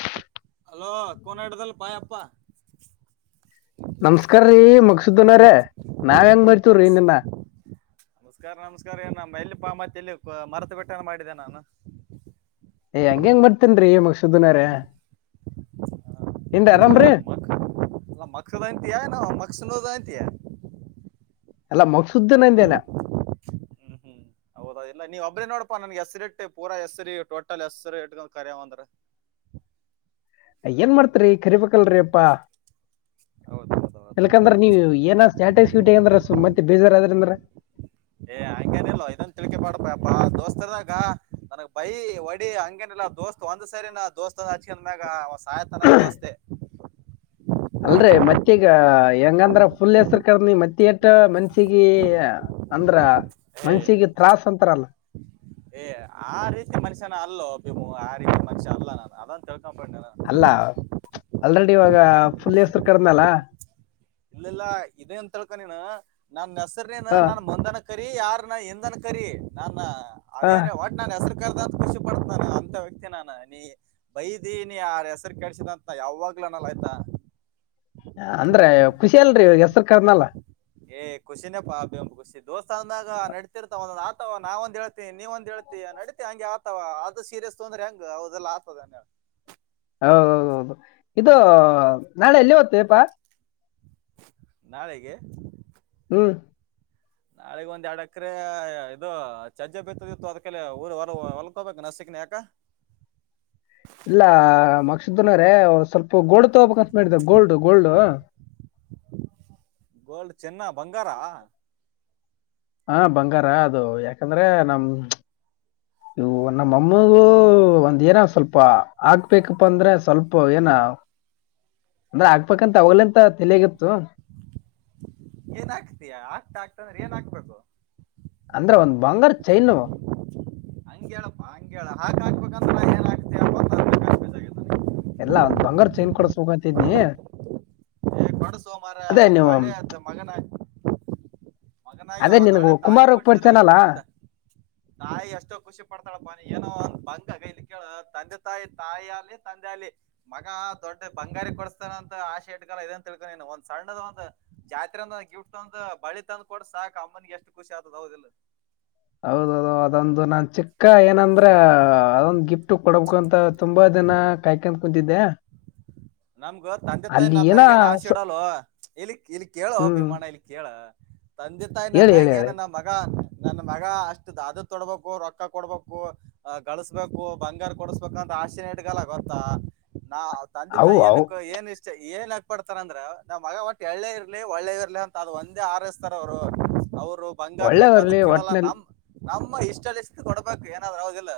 [inaudible] Hello ಕನಾಡ್ದಲ್ ಬಾಯ ಅಪ್ಪಾ [inaudible] ನಮಸ್ಕಾರ್ರೀ ಮಕ್ಸ್ದನ್ರ ನಾವ್ ಹೆಂಗ ಬರ್ತೀವ್ರಿ ನಮಸ್ ನಿನ್ನ ನಮಸ್ಕಾರ ನಮಸ್ಕಾರ ಏ ನ ಎಲ್ಲಿಪ್ಪ ಮತ್ತೆ ಎಲ್ಲಿ ಮರತು ಬೆಟ್ಟನ ಮಾಡಿದ್ದೆ ನಾನು ಹಂಗೇನ್ ಮಾಡ್ತಾವ್ರೆ ಏನ್ ಆರಾಮ್ರಿ ಮದಯಂತ ಮನ ದಯಂತಿ [inaudible] ಎಲ್ಲ ಮಕ್ಸುದ್ದನಂದೇನೆ ಹೌದ ಇಲ್ಲ ನೀವ ಒಬ್ಬ್ರಿ ನೋಡಪಾ ನನ್ಗೆ ಹೆಸರಿ ಇಟ್ಟು ಪೂರಾ ಹೆಸರಿ ಟೋಟಲ್ ಹೆಸರು ಇಟ್ಕ ಕರ್ಯಾವಂದ್ರ ನ್ ಮಾಡ್ತ [inaudible] ರೀ ಕರಿಪಕಲ್ರೀ ಅಪ್ಪಾ ಹೌದೌದೌದೌದು ಎಲ್ಕಂದ್ರೆ ನೀವು ಏನ ಸ್ಟ್ಯಾಟಸ್ [inaudible] ಟ ಅಂದ್ರ ಮತ್ತೆ ಬೇಜಾರ್ ಆದ್ರ ಅಂದ್ರ ಏ ಹಂಗೇನ ಇಲ್ಲ ಇದೊನ್ ತಿಳ್ಕೆ ಮಾಡಪ ದೋಸ್ತನಾಗ ನನಗ್ ಬೈ ಒಡಿ ಹಂಗೇನಿಲ್ಲಾ ದೋಸ್ತ್ ಒಂದ್ ಸರಿ ನ ದೋಸ್ತ ಹಚ್ಕಂದ ಮ್ಯಾಗ [inaudible] ದೋಸ್ತೆ [inaudible] ಅಲ್ರೆ ಮತ್ತೆ ಈಗ ಹೆಂಗಂದ್ರ ಫುಲ್ ಹೆಸ್ರು ಕಡ್ಮಿ ಮತ್ತ ಎಟ್ಟ ಮನ್ಸಿಗ ಅಂದ್ರ ಏ ಮನ್ಷಿಗೆ ತ್ರಾಸ್ ಅಂತಾರಲ್ಲ ಏ ಆ ರೀತಿ ಮನುಷ್ಯನ ಅಲ್ಲೋ ಭಿಮು ಆ ರೀತಿ ಮನುಷ್ಯ ಅಲ್ಲ ನಾನು ಅದಂತ ಹೇ ಅಲ್ಲ ಆಲ್ರೆಡಿ ಇವಾಗ ಫುಲ್ ಹೆಸ್ರು ಕರ್ದ್ನಲ್ಲ ಇಲ್ಲ ಇಲ್ಲ ಇದೇ ಅಂತೇಳ್ಕ ನೀನು ನಾನ್ ನ ಆ, ನಾನ್ ಮಂದನ ಕರಿ ಯಾರ ನ ಇಂದನ್ ಕರಿ ಯಾರ್ನ ಆ, ಅದೇನೆ ಒಟ್ ನನ್ ಹೆಸ ಕರ್ದಂತತ್ ಖುಷಿ ಪಡ್ತನಾನ ಅಂತ ವ್ಯಕ್ತಿ ನಾನ ನೀ ಬೈದೀ ನೀ ಆ ಹೆಸರು ಕೆಳ್ಸಿದಂತತ್ನ ಯಾವಾಗ್ಲನಲ್ಲ ಆಯ್ತಾ ಅಂದ್ರೆ ಖುಷಿ ಅಲ್ರರಿ ಹೆಸ್ರು ಕರ್ದ್ನಲ್ಲ ಏ್ ಖುಷಿನನ ಪಾ ಅ ಬೆಂಬ್ ಖುಷಿ ದೋಸ್ತ ಅಂದಾಗ ನಡತಿರ್ತಾವ ಒಂದೊ ಆತವ ನಾವ ಒಂದ್ ಹೇಳ್ತಿ ನೀವ ಒಂದ್ ಹೇಳ್ತಿ ನಡತಿ ಹಂಗೆ ಆತವ ಆದದು ಸೀರಿಯಸ್ ತೊಂದ್ರೆ ಹಂಗ ಅದೆಲ್ಲ ಆತದ [inaudible] ಹದು ಇದು ನಾಳೆ ಎಲ್ಲಿ [inaudible] ನಾಳೆಗೆ ಬ ನಾಳಗ್ ಒಂದ್ ಎರಡ್ ಅಕರೆ ಇದು ಚಜ್ಜೆ ಬಿತ್ತದಿತ್ತು ಅದ್ಕಲ್ಲ ಊರು ಹೊರ ಹೊಲ್ಕೋಬೇಕು ನಸಕನ ಯಾಕ ಇಲ್ಲ ಸ್ವಲ್ಪ ಗೋಡ್ ತಬೇಕ ಮಾಡಿದೆ ಗೋಲ್ಡ್ ಗೋಲ್ಡ್ ಚೆನ್ನ ಬಂಗಾರ ಹಾ ಬಂಗಾರ ಅದು ಯಾಕಂದ್ರೆ ನಮ ಇವು ನಮ್ಮಮ್ಮಗೂ ಒಂದ್ ಏನ ಸ್ವಲ್ಪ ಹಾಕ್ಬೇಕಪ್ಪ ಅಂದ್ರೆ ಸ್ವಲ್ಪ ಅಪ್ಪ ಏನ ಅಂದ್ರೆ ಆಕ್ಬೇಕಂತ ಅವಲಂತ ತಲಿಯಗತ್ತು ಏನ ಆಕ್ತೀಯಾ ಆಗ್ತಾ ಆಗ್ತ ಅಂದ್ರೆ ಏನ್ ಹಾಕ್ಬೇಕು ಅಂದ್ರೆ ಒಂದ್ ಬಂಗಾರ ಚೈನು ಹಂಗ ಹೇಳಪ್ಪಾ ಹಂಗ ಹೇಳ ಹಾಕ ಹಾಕ್ಬೇಕಂದ್ರ ನ ಏನ್ ಆಗ್ತ ಎಲ್ಲಾ ಒಂದ್ ಬಂಗಾರ ಚೈನ್ ಕೊಡಸಬೇಕಂತ ಇದ್ನಿ ಕೊಡ ಸೋಮಾರ ಒಂದ್ ಒಳ್ಳೆ ಮಗನ ಮಗನಗ ಅದೇ ಒಂದ ನಿನಗ ಒೊಳ್ಳೆ ತಾಯಿ ಕುಮಾರ್ ಕೊಡ್ಸ್ರ ಪರಿಚಯನಲ್ಲ ತಾಯಿ ಎಷ್ಟೋ ಖುಷಿ ಪಡ್ತಾಳಪ್ಪಾನಿ ಏನುೋ ಬಂಗಾಗ ಇಲ್ಲಿ ಕೇಳ ತಂದೆ ತಾಯಿ ತಾಯಿ ಅಲ್ಲಿ ತಂದೆ ಅಲಿ ಮಗ ದೊಡ್ಡ ಬಂಗಾರ ಕೊಡಸ್ತಾನ ಅಂತ ಆಶೆ ಇಟ್ಕ ಇದಂತ ತಿಳ್ಕೊಂಡ ನೀ ಒಂದ್ ಸಣ್ಣದ ಒಂದು ಜಾತ್ರೆ ಅ ಗಿಫ್ಟ್ ತಂದು ಬಳಿ ತಂದ ಕೊಡ್ ಸಾಕಕ್ ಅಮ್ಮನಿಗೆ ಎಷ್ಟು ಖುಷಿ ಆಗ್ತದ ಹೌದಿಲ್ಲ ಹೌದೌದು ಅದೊಂದು ನಾನ್ ಚಿಕ್ಕ ಅಕ್ಕ ಏನಂದ್ರ ಅದೊಂದು ಗಿಫ್ಟ ಕೊಡಬೇಕು ಅಂತ ತುಂಬ ತುಂಬಾ ಜನ ಕಾಯ್ಕಂತ ಕುೂಂತಿದ್ದೆ ನಮ್ಗ ತಂದೆ ತಾಯಿ ನಮ್ಮ್ಯಾಗ ಏನ್ ಆಸೆ ಸ- ಇಡಲ್ ಇಲ್ಲಿ ಇಲ್ಲಿ ಹ್ಮ್ ಕೇಳೋಭಿಮಾನ ಇಲ್ಲಿ ಕೇಳ ತಂದೆ ತಾಯಿ ನಮ್ಮ ಹೇಳಿ ಹೇಳಿ ಮ್ಯಾಗ ಏನ ಹೇಳಿ ನಮ್ಮ ಮಗ ಅ ನನ್ ಮಗ ಅಷ್ಟ್ ಅದ ತೊಡ್ಬೇಕು ರೊಕ್ಕ ಕೊಡ್ಬೇಕು ಗಳಸ್ಬೇಕು ಬಂಗಾರ ಕೊಡಸ್ಬೇಕ ಅಂತ ಆಸೆನ ಹಡ್ಗಲ್ಲ ಗೊತ್ತಾ ನಾ ಅವು ಏನ ಅವು ಏನ್ ಇಷ್ಟ ಏನ ಪಡ್ತಾರ ಅಂದ್ರೆ ನಮ್ಮ್ ಮಗ ಒಟ್ಟ ಎಳ್ಳೇ ಇರ್ಲಿ ಒಳ್ಳೇ ಇರ್ಲಿ ಅಂತ ಅದ ಒಂದೇ ಆರೈಸ್ತಾರ ಅವ್ರು ಅವ್ರು ಬಂಗಾರ ಬೇಕ ಅದು ಒಳ್ಳೆಯವರಲ್ಲಿ ಕೇಳಲ್ಲ ಒಟ್ಟಿನಲ್ಲಿ ನಮ ನಮ್ಮ ಇಷ್ಟಷ್ಟ ಕೊಡ್ಬೇಕು ಏನಾದ್ೂ ಹದಿಲ್ಲ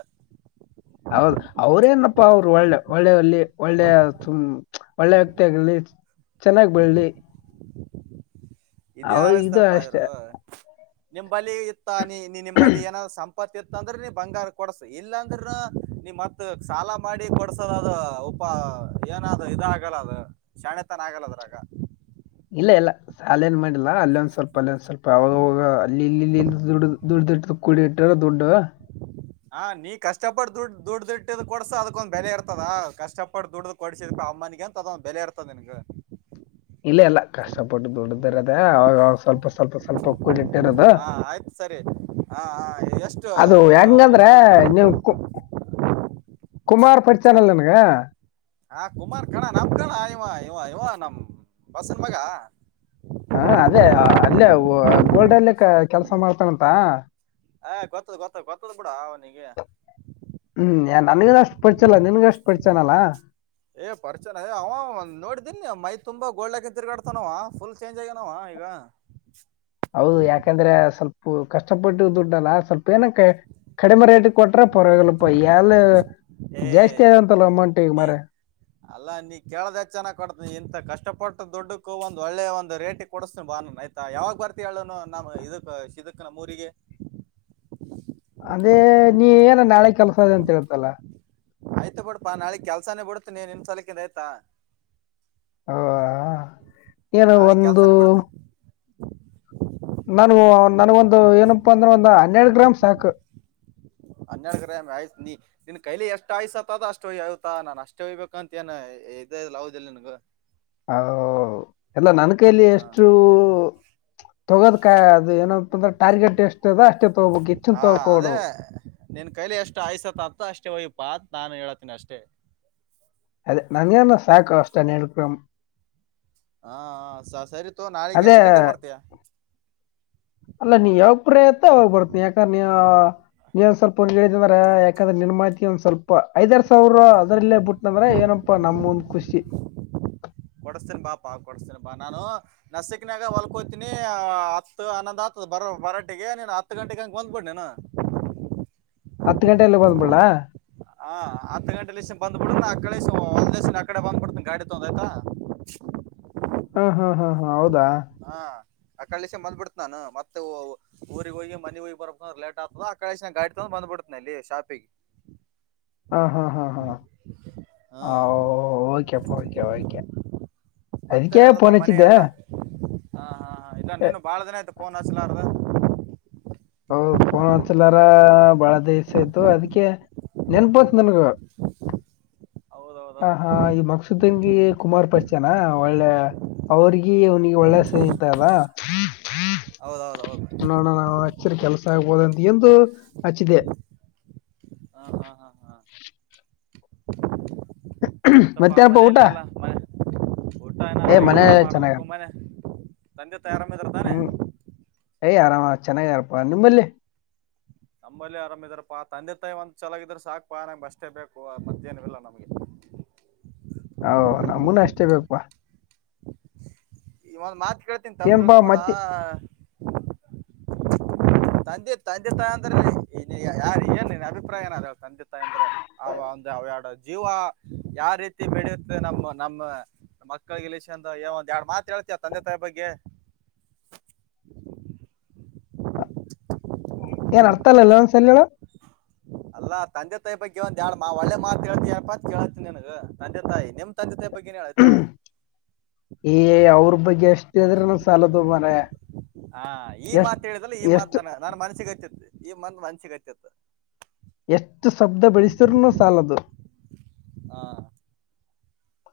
ಹೌದು ಅವ್ರೇನಪ್ಪಾ ಅವರು ಒಳ್ಳೆ ಒಳ್ಳೆವಲ್ಲಿ ಒಳ್ಳೆು ಒಳ್ಳೆ ವ್ಯಕ್ತಿ ಆಗರ್ಲಿ ಚೆನ್ನಾಗ್ ಬೆಳಲಿ ಇದೇ ಅವ ಇದು ಅಷ್ಟೇ ಆರಸ್ತಾರಪ್ಪಯರು ನಿ ಬಲಿ ಇತ್ತಾನ ನೀ ನಿಮ್ಮ ಬಳಲಿ ಏನಾದ ಸಂ ಇಪ್ಪತ್ತ ಇತ್ತ ಅಂದ್ರೆ ನೀ ಬಂಗಾರ ಕೊಡ್ಸ ಇಲ್ಲಾಂದ್ರ ನೀ್ ಮತ್ ಸಾಲ ಮಾಡಿ ಕೊಡ್ಸದ ಅದ ಉಪ ಏನಾದ್ ಇದ ಆಗಲ್ಲ ಅದು ಶಾಣೆತನ ಆಗಲ್ಲದ್ರಾಗ ಇಲ್ಲ ಇಲ್ಲ ಸಾಲ ಏನ್ ಮಾಡಿಲ್ಲಾ ಅಲ್ಲೊಂದ್ ಸ್ವಲ್ಪ ಅಲ್ಲಿೊಂದ ಸ್ವಲ್ಪ ಅವಾಗ ಅಲ್ಲಿ ಇಲ್ಲಿ ಇಲ್ಲಿ ಇ ದುಡ್ಡ ದುಡ್ ದುಡ ಕುಡಿ ಇಟ್ಟ್ರ ದುಡ್ಡು ಹಾ ನೀ ಕಷ್ಟಪಟ್ಟ ದುಡ್ ದುಡ್ಡು ದುಡ್ಡಿದ್ ಕೊಡ್ಸ ಅದಕೊಂದ ಬೆಲೆ ಇರ್ತದ ಕಷ್ಟಪಟ್ಟ ದುಡ್ಡ್ದ ಕೊಡ್ಸಿದ್ ಪ ಅಮ್ಮನಗ ಅಂತ ಅದೊಂದ್ ಬೆಲೆ ಇರ್ತದ ನಿನ್ಗ ಇಲ್ಲ ಅಲ್ಲ ಕಷ್ಟಪಟ್ಟ ದುಡ್ಡದ ಇರದ ಅವ ಸ್ವಲ್ಪ ಸ್ವಲ್ಪ ಸ್ವಲ್ಪ ಕೂಡಿಟ್ಟ ಇರದು ಹಾ ಆಯ್ತು ಸರಿ ಹಾ ಹಾ ಎಷ್ಟು ಅದು ಏನು ಹೆಂಗಂದ್ರೆ ಎಷ್ಟಿತ್ತು ನೀವು ಕು ಕುಮಾರ್ ಪರಿಚಾನಲ್ ನನ್ಗ ಹಾ ಕುಮಾರ್ ಕಣ ನಮ್ ಕಣ ಇವ ಇವ ಇವ ನಮ್ ಬಸನ್ ಮಗ ಹಾ ಅದೇ ಅಲ್ಲೇ ಗೋಲ್ಡ್ ಅಲ್ಲ ಕೆಲ್ಸ ಮಾಡ್ತನಂತ ಆ ಗೊತ್ತದ ಗೊತ್ತದ ಗೊತ್ತದ್ ಬಿಡ ಅವನಿಗೆ ಹ್ಮ್ ನನ್ಗ ಅಷ್ಟು ಪರಿಚಯಲ್ಲ ನಿನ್ಗೂ ಅಷ್ಟು ಪರಿಚಯನಲ್ಲಾ ಏ ಪರಿಚಯ ಅವ ನೋಡಿದೀನ್ ಮೈ ತುಂಬಾ ಗೋಲ್ಡ್ ಹಾಕ ತಿರ್ಗಾಡ್ತಾನವ ಫುಲ್ ಚೇಂಜ್ ಆಗ್ಯನವ ಈಗ ಹೌದು ಯಾಕಂದ್ರೆ ಸ್ವಲ್ಪ ಕಷ್ಟಪಟ್ಟು ದುಡ್ಡಲ್ಲ ಸ್ವಲ್ಪ ಏನಕ್ಕೆ ಕಡಿಮೆ ರೇಟ್ ಕೊಟ್ರ ಪರವಾಗಿಲ್ಪ ಎಲ್ಲ ಏ ಜಾಸ್ತಿ ಆಂತಲ್ಲ ಅಮೌಂಟ್ ಈಗ ಮರ ಅಲ್ಲಾ ನೀ ಕೇಳದ ಹೆ ಚನ್ನ್ ಕೊಡ್ತ ಇಂತ ಕಷ್ಟಪಟ್ಟ ದುಡ್ಡಕ್ಕೂ ಒಂದ್ ಒಳ್ಳೆ ಒಂದ ರೇಟಿ ಕೊಡಸ್ತನಿ ಬಾನನ್ ಆಯ್ತಾ ಯಾವಾಗ ಬರ್ತಿ ಹೇಳನು ನಮ್ ಇದಕ್ ಇದಕ್ ನಮ್ಮ ಊರಿಗೆ ಅಂದೆ ನೀ ಏನ ನಾಳೆ ಕೆಲ್ಸ ಅದ ಅಂತ ಹೇಳ್ತಲ್ಲ ಆಯ್ತು ಬಿಡ್ಪಾ ನಾಳಗ್ ಕೆಲ್ಸಾನೇ ಬಿಡ್ತೀನಿ ನಿಮ್ ಸಲಕಿಂದ ಆಯ್ತಾ [inaudible] ಹ ಏನ ನಾಳೆ ಒಂದು ಕೆಲ್ಸಾನೇ ಬಿಡ್ತಿ ನಾ ನನ್ಗೊಂದು ಏನಪ್ಪ ಅಂದ್ರೆ ಒಂದು ಹನ್ನೆರಡು ಗ್ರಾಮ್ ಸಾಕು ಹನ್ನೆಡ್ ಗ್ರಾಂ ಆಯ್ತು ನೀ ನಿನ್ ಕೈಲಿ ಎಷ್ಟು ಆಯ್ಸತದ ಅಷ್ಟುಯ್ ಆಯ್ತಾ ನಾನ್ ಅಷ್ಟೇ ಹಯ್ಬೇಕ ಅಂತ ಏ ಇದೆ ಹದಿಲ್ಲ ನನ್ಗ [inaudible] ಎಲ್ಲ ನನ್ ಕೈಲಿ ಹಾ ಎಷ್ಟು ತಗೋದಕ ಅದು ಏನಪ್ಪ ಅಂದ್ರ ಟಾರ್ಗೆಟ್ ಎಷ್ಟ ಅದ ಅಷ್ಟೇ ತಗೋಬೇಕ್ ಹೆಚ್ಚನ್ ಹಾ ತಗೋಕ ಅದೇ ಹೊಡದು ನಿನ್ ಕೈಲಿ ಎಷ್ಟು ಆಯ್ಸತ್ ಆಪ್ತ ಅಷ್ಟೇ ಒಯ್ಯಪ್ಪತ್ ನಾನು ಹೇಳತೀನಿ ಅಷ್ಟೇ ಅದೇ ನನ್ಗೆನ ಸಾಕು ಅಷ್ಟನ್ ಹೇಳ್ಕರ್ ಹಾ ಸ ಸರಿ [inaudible] ಅದೇ ಎಷ್ಟು ಗಂಟೆಗೆ ಬರ್ತೀಯ ಅಲ್ಲ ನೀ ಯವಗ ಪ್ರಿ ಇರ್ತಿ ಅವಗ್ ಬರ್ತೀನಿ ಯಾಕಂದ್ರೆ ನೀ ನೀ ಸ್ವಲ್ಪ ಅಂದ್ರೆ ಯಾಕಂದ್ರೆ ನಿನ್ಮ್ಮಹಿತಿ ಒಂದ್ ಸ್ವಲ್ಪ ಐದರು ಸಾವಿರ ಅದ್ರಲ್ಲೇ ಬಿುಟ್ನಂದ್ರ ಏನಪ್ಪಾ ನಮ ಒಂದ್ ಖುಷಿ ಹಾ ನಾನು ನಸಿಕನ್ಯಾಗ ಹೊಲ್ಕೋತಿನಿ ಹತ್ತು ಅನ್ನೊಂದ್ ಆತದ ಬರ ಬರಟಿಗೆ ನೀನ್ ಹತ್ತು ಗಂಟೆಗೆ ಹಂ ಬಂದ್ಬಿಡ್ ನೀನು ಹತ್ತು ಗಂಟೆ ಎಲ್ಲ ಬಂದಬಿಡ್ಲಾ ಲ ಹ ಹತ್ತು ಗಂಟೆಲೇಸಿ ಬಂದ್ ಬಿಡು ನಾನ್ ಅಕ್ಕಡೆ ಹಾಸಿ ಹೊಲದ್ಲೆಸಿ ಅಕ್ಕಡೆೇ ಬಂದ್ ಬಿಡ್ತೀನಿ ಗಾಡಿ ತೊಂದು ಆಯಿತಾ ಹಾ ಹಾ ಹಾ ಹಾ ಹೌದು ಹಾ ಆ ಕಳಿಸ ಬಂದ್ಬಿಡತ ನಾನು ಮತ್ತೆ ಊರಿಗೆ ಹೋಗಿ ಮನೆಗ್ ಹೋಗಿ ಬರಬೇಕ್ಂದ್ರ ಲೇಟ್ ಆಗ್ತದ ಆ ಕಡಾಸೇ ಗಾಡಿ ತಗಬ್ಬ ಬಿಡ್ತನೆ ಅಲ್ಲಿ ಶಾಪಿಗೆ ಹ ಹಾ ಹಾ ಹಾ ಹ್ಮ್ ಓಕೆ ಓಕೆ ಓಕೆ ಮತ್ತೆ ಅದಕ್ಕೆ ನಡ್ದಪ್ಪ ಫೋನ ಮನೆ ಅಚಿದ್ದ ಎಲ್ಲ ಹಾ ಹಾ ಹಾ ಇಲ್ಲನ್ನನು ಬಾಳ ದಿನ ಆಯ್ತ ಫೋನ್ ಹಚ್ಲಾರ್ದೆ ಹೌದು ಫೋನ್ ಹೊಸಲಾರ ಬಾಳ ದಸ ಆಯ್ತು ಅದಕ್ಕೆ ನೆನ್ಪುಂತ ನನ್ಗ ಹಾ ಹಾ ಹೌದೌದೌದು ಈ ಮಕ್ಸದ ತಂಗಿ ಕುಮಾರ್ ಪಚನಾ ಒಳ್ಳೆ ಅವ್ರಗಿ ಅವನಿಗೆ ಒಳ್ಳೆ ಸ್ನೇಹಿತನಾ ಹೌದೌದ ಹೌದು ಈ ಸರಿ ಕೆಲಸ ಆಗ್ಬಹುದು ಅಂತ ಎಂದು ಹಚ್ಚಿದೆ ಹಾ ಹಾ ಹಾ ಹಾ ಇತ್ತಪ್ಪಾ ಮತ್ತೇನಪ್ಪ ಊಟ ಮನೇೆಯಲ್ಲಿ ಅಲ್ಲ ಮ ಊಟ ಏನ ಏ ಮನೆ ಹಾಗೆಲ್ಲ ಚೆನ್ನಾಗ ಮಾಡಬೇಕು ಮನೆ ನಂದೆ [inaudible] ಆರಾಮ ಇದಾರತ್ತಾನೆ. ಯ್ ಆರಾಮ ಚೆನ್ನಾಗರಪಾ ನಿಮ್ಮಲ್ಲಿ ನಮ್ಮಲ್ಲಿ ಆರಾಮಇದಾರ ಪಾ ತಂದೆ ತಾಯಿ ಒಂದ್ ಚನ್ನಾಗಿದ್ರ ಸಾಕಪ್ಪ ನಂಗ ಅಷ್ಟೇ ಬೇಕು ಮತ್ತೆನ ಇಲ್ಲ ನಮ್ಗೆ [inaudible] ಹವ ನಮ್ಮೂನ ಅಷ್ಟೇ ಬೇಕಪಾ ಇ ಒಂದ್ ಮಾತ್ ಹಿಂಗೇ ಹೇಳತೀನಿ ಏನ್ಪಾ ತಪ್ಪುತಿಳಕಬೇಡ ಮತ್ತೆ ತಂದೆ ತಂದೆ ತಾಯಿ ಅಂದ್ರೆ ಯಾರ ಏನ್ ಅಭಿಪ್ರಾಯ ಏನ ಅ ತಂದೆ ತಾಯಿ ಅಂದ್ರೆ ಅವ ಒಂದು ಅವ ಎರಡು ಜೀವ ಯಾವ ರೀತಿ ಬೆಳಿಯುತ್ತೆ ನಮ್ಮ ನಮ್ಮ ಮಕ್ಕಳ ರಿಲೇಶನ್ ದಾಗ್ ಒಂದ ಎರಡ್ ಮಾತ್ ಹೇಳ್ತ ತಂದೆ ತಾಯಿ ಬಗ್ಗೆ. ಏನ್ ಅರ್ಥಲ್ಲಲ್ಲ ಒನ್ ಸಲ್ಳ ಅಲ್ಲಾ ತಂದೆ ತಾಯಿ ಬಗ್ಗೆ ಒಂದ್ ಎಡ್ ಮಾ ಒಳ್ಳೆ ಮಾತ ಕೇತಯಪ್ಪ ಅಂತ ಕೇಳ್ತಿ ನನ್ಗ್ ತಂದೆ ತಾಯಿ ನಿಮ್ ತಂದೆ ತಾಯಿ ಬಗ್ಗೆ ಹೇಳಾಯ್ತಾ ಈ ಅವ ಬಗೆ್ಯಾ ಅಷ್ಟ ಆದ್ರ ನೂ ಸಾಲದುಲ್ ಮಾರಾಯಾ ಹಾ ಈ ಮಾತ್ ಹೇಳಿದಲ್ಲ ಈ ಮಾತ ಎಷ್ಟು ನ ನನ್ ಮನಸ್ಸಿಗೆ ಹತ್ತತ್ತು ಈ ಮಂದ ಮನ್ಷಿಿಗೆಚ್ಚತ್ತ ಎಷ್ಟು ಶಬ್ದ ಬೆಳಸ್ರೂನು ಸಾಲದು ಹಾ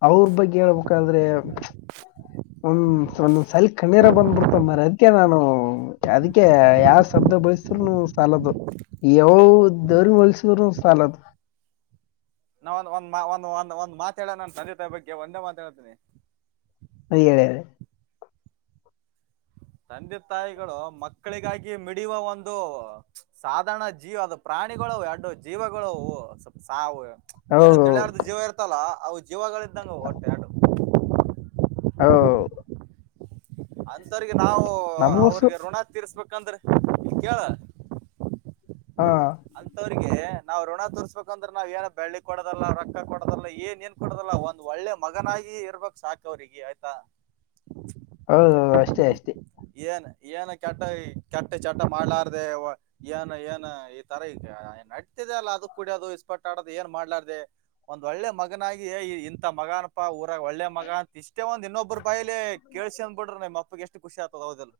ಅವ್ರ ಬಗ್ಗೆ ಹೇಳ್ಬೇಕಾದ್ರೆ ಒಂದ ಒಂದೊಂದ್ ಸಲ ಕಣ್ಣೀರ ಬಂದ ಅತ್ ಮಾರಾಯ ಅದಕ ನಾನು ಅದಕ್ಕೆ ಯಾವ ಶಬ್ದ ಬಳಸ್ರುನು ಸಾಲದು ಯಾವ ದೇವರಗೂ ಹೋಲಿಸಿದ್ರು ಸಾಲದು ನಾವ ಒಂದಂದ್ ಒಂದ ಒಂದ್ ಒಂದ್ ಮಾತಾಡೋ ನಾನು ತಂದೆ ತಾಯ ಬಗ್ಗೆ ಒಂದೇ ಮಾತಾಡತೀನಿ ಅಯ್ಯೇ ತಂದೆ ತಾಯಿಗಳು ಮಕ್ಕಳಿಗಾಗಿ ಮಿಡಿಯುವ ಒಂದು ಸಾಧಾರಣ ಜೀವ ಅದು ಪ್ರಾಣಿಗಳು ಎರಡು ಜೀವಗಳವು ಸ್ವಲ್ ಸಾವು ಏನು ಹೌದು ತಿಳಿಯಾರ್ದು ಜೀವ ಇರ್ತಲ್ಲ ಹೌದು ಇವಾಗಳ ಇದ್ದಂಗೆ ಹೊಟ್ಟೆರಡು ಹೌದು ಆಂತರಿಗಿ ನಾವು ನಮಗೋಸು ಅವ್ರಿಗೆ ಋಣ ತೀರ್ಸ್ಬೇಕು ಚಾಧ್ರ ಕ ಹಾಲ [unintelligible] ಹಾ ಅಂತವ್ರಿಗೆ ನಾವ್ ಋಣ ತೋರಿಸ್ಬೇಕಂದ್ರೆ ನಾವ್ ಏನ ಬೆಳ್ಳಿ ಕೊಡದಲ್ಲ ರೊಕ್ಕ ಕೊಡದಲ್ಲ ಏನ್ ಏನ್ ಕೊಡದಲ್ಲ ಒಂದ್ ಒಳ್ಳೆ ಮಗನಾಗಿ ಇರ್ಬೇಕ ಸಾಕ ಅವ್ರಿಗೆ ಆಯ್ತಾ ಹೌದೌದು ಅಷ್ಟೇ ಅಷ್ಟೇ ಏನ್ ಏನ್ ಕೆಟ್ಟ ಕೆಟ್ಟ ಚಟ್ಟ ಮಾಡ್ಲಾರ್ದ ಏನ್ ಏನ್ ಈ ತರ ಈ ನಡ್ತಿದೆ ಅಲ್ಲ ಅದ ಕುಡಿಯೋದು ಅದು ಇಸ್ಪಟ್ ಆಡದು ಏನ್ ಮಾಡ್ಲಾರ್ದ ಒಂದ್ ಒಳ್ಳೆ ಮಗನಾಗಿ ಇಂಥ ಮಗನಪಾಊರ ಒಳ್ಳೆ ಮಗ ಅಂತ ಇಷ್ಟೇ ಒಂದ ಇನ್ನೊಬ್ಬರು ಬಾಯಿಲಿ ಕೇಳಸಿ ಅಂದ್ ಬಿಟ್ರ ನಿಮ್ಮ ಅಪ್ಪ ಎಷ್ಟು ಖುಷಿ ಆತದ ಹೋದೆಲ್ಲ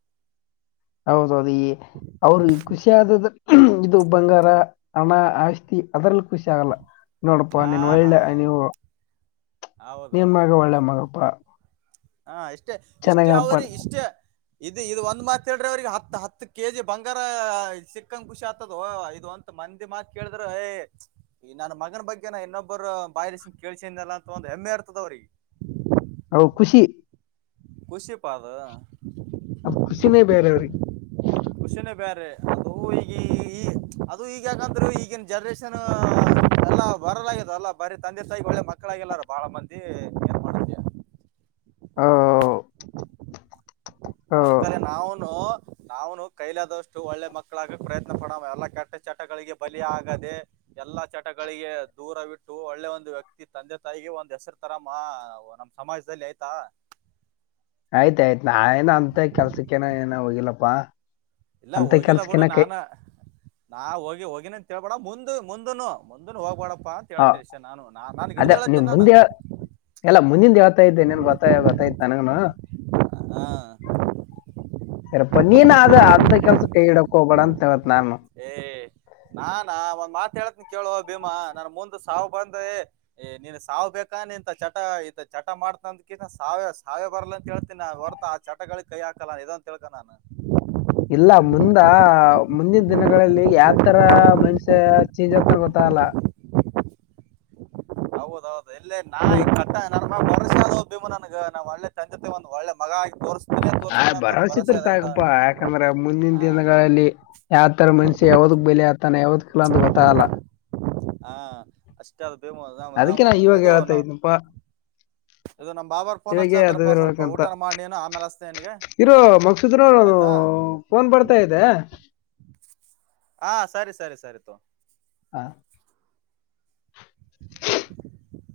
ಹೌದೌದು ಈ ಅವ್ರಿಗೆ ಖುಷಿಯಾದದ ಇದು ಬಂಗಾರ ಹಣ ಆಸ್ತಿ ಅದ್ರಲ್ಲಿ ಖುಷಿ ಆಗಲ್ಲ ನೋಡಪ್ಪಾ ಆ ನೀನ್ ಹಾ ಒಳ್ಳೆ ನೀವು ನಿನ್ನ ಹೌದೌದೌದು ಮಗ ಒಲ್ಲ ಮಗಪ್ಪಾ ಹಾ ಎಷ್ಟ ಇಷ್ಟೇ ಅವರಿ ಇಷ್ಟೇ ಇ ಇದು ಒಂದ್ ಮಾತ್ ಹೇಳ್ರೆ ಅವ್ರಿಗೆ ಹತ್ ಹತ್ತು ಕೆಜಿ ಬಂಗಾರ ಚಕ್ಕನ್ ಖುಷಿ ಆತದ ಇ ಒಂತ ಮಂದಿ ಮಾತ್ ಕೇಳಿದ್ರೆ ಈ ನನ್ನ ಮಗನ ಬಗ್ಗೆನ ಇನ್ನೊಬ್ಬರು ಬಾಯಲ ಸಿಂಗ ಕೇಳ್ಸನ್ಲ್ಲ ಅಂತ ಒಂದ್ ಹೆಮ್ಮೆ ಇರ್ತದ ಅವ್ರಿಗೆ ಹೌ ಖುಷಿ ಕುಷಿ ಪಾದ ನ ಖುಷಿನೇ ಬೇರೆ ಅವ್ರಿಗೆ ಖುಷನೇ ಬೇರೆ ಅದು ಈಗ ಈ ಅದು ಈಗ ಯಾಕಂದ್ರು ಈಗಿನ ಜನ್ರೇಷನ್ ಎಲ್ಲಾ ಬರಲಾಗ್ಯದ ಅಲ್ಲ ಬರ ತಂದೆ ತಾಯಿ ಒಳ್ಳೆ ಮಕ್ಕಳಾಗಿಲ್ಲಾರ ಬಾಳ ಮಂದಿ ಏನ್ ಮಾಡತ ಹ ಹಾ ಅದ್ಕಾರೆ ನಾವನು ನಾವನು ಕೈಲಾದಷ್ಟು ಒಳ್ಳೆ ಮಕ್ಕಳಾಗ ಪ್ರಯತ್ನ ಪಡ ಎಲ್ಲಾ ಕೆಟ್ಟ ಚಟಗಳಿಗೆ ಬಲಿ ಆಗದೆ ಎಲ್ಲಾ ಚಟಗಳಿಗೆ ದೂರವಿಟ್ಟು ಒಳ್ಳೆ ಒಂದು್ ವ್ಯಕ್ತಿ ತಂದೆ ತಾಯಿಗೆ ಒಂದ್ ಹೆಸರು ತರ ಮಾ ನಮ್ಮ್ ಸಮಾಜದಲ್ಲಿ ಆಯ್ತಾ ಆಯ್ತಾಯ್ತು ನೇನ ಅಂತ ಕೆಲ್ಸಕ್ಕೇನ ಏನ ಹೋಗಿಲ್ಲಪ್ಪಾ. ಇಲ್ಲ ಹೋಗಿಲ್ಲ ಬಿಡು ನಾನ ನಾ ಹೋಗಿ ಹೋಗಿನ ತಿಡ ಮು ಮುಂದನ್ನು -ಮುಂದನ್ನು ಹೋಗ್ಬಡ ಹಾ ಅದೇ ನೀವ್ ನಾನು ಮುಂದೆ ಎಲ್ಲ ಮುಂದಿಂದ ಹೇಳ್ತಾ ಇದ್ದ ನಿನ್ ಗೊತ್ತ ಗೊತ್ತಾಯತ್ ನನಗನ. ಹಾ ಸರಪ್ಪ ನೀನ್ ಅ ಅಂದ ಕೆಲ್ಸ ಕೈ ಇಡಕ್ ಹೋಗಬೇಡ ಅಂತ ಹೇಳದು ಏ ನಾನಾ ಒಂದ್ ಮಾತ್ ಹೇಳತ್ನ ಕೇಳುವ ಭೀಮಾ ನನ್ ಮುಂದ ಸಾವು ಬಂದೆ ನೀನ್ ಸಾವು ಬೇಕಾ ನಿಂತ ಚಟ ಈ ಚಟ ಮಾಡ್ತಂದ ಕಿ ಸಾವ ಸಾವೇ ಬರ್ಲ ಅಂತ ಕೇಳ್ತೀನಿ ಹೊರ್ತಾ ಆ ಚಟಗಳಿಗೆ ಕೈ ಹಾಕಲ್ಲ ಇದಂತ ಕೇಳ್ಕ ನಾನನ್. ಇಲ್ಲ ಮುಂದ ಮುಂದಿನ ದಿನಗಳಲ್ಲಿ ಯಾವತರ ಮೈನ್ಸ್ಯ ಚೇಂಜ್ ಆತನ್ ಗೊತ್ತಾಗಲ್ಲ ಹೌದೌದು ಇಲ್ಲ ನಾ ಮುಂದ್ [unintelligible] ನಬ್ಬಿಮ ನನಗ ನಾ್ ಒಳ್ಳೆ ಸಂದತೆ ಮಗ ಆಗಿ ತೋರಿಸ್ ಹ ಭರವಸತ್ರ ಸಾಕಪ್ಪಾ ಯಾಕಂದ್ರ ಮುಂದಿನ ಹಾ ದಿನಗಳಲ್ಲಿ ಯಾವತರ ಮನುಷ್ಯ ಯಾವದಕ್ ಬೆಲೆ ಆಗ್ತಾನ ಯಾವದಕ್ ಮಕ್ಲಂದು ಗೊತ್ತಾಯಲ್ಲ ಅಷ್ಟ. ಅದಕ್ಕೆ ನಾ ಇವಾಗ ಹೇಳ್ತಾ ಇದ್ನಪ್ಪಾ ಇದು ನಮ್ ಬಾಬಾರ್ ಫೋನ್ ಇವಾಗೇ ಹಚ್ಲತ್ತಾರಪ್ಪ ಸ್ವಲ್ಪ ಅರ್ಬೇಕಂತ ಊಟ ಮಾಡಿ ನೀನು ಆಮೇಲೆ ಹಚ್ತೀನಿ ನಿನ್ಗೆ ಇರು ಮಕ್ಸೂದನರು ಆಯ್ತಾ ಫೋನ್ ಬರ್ತಾ ಇದೆ ಹಾ ಸರಿ ಸರಿ ಸರಿ ತಗೋ ಹಾ ಹ್ಮ್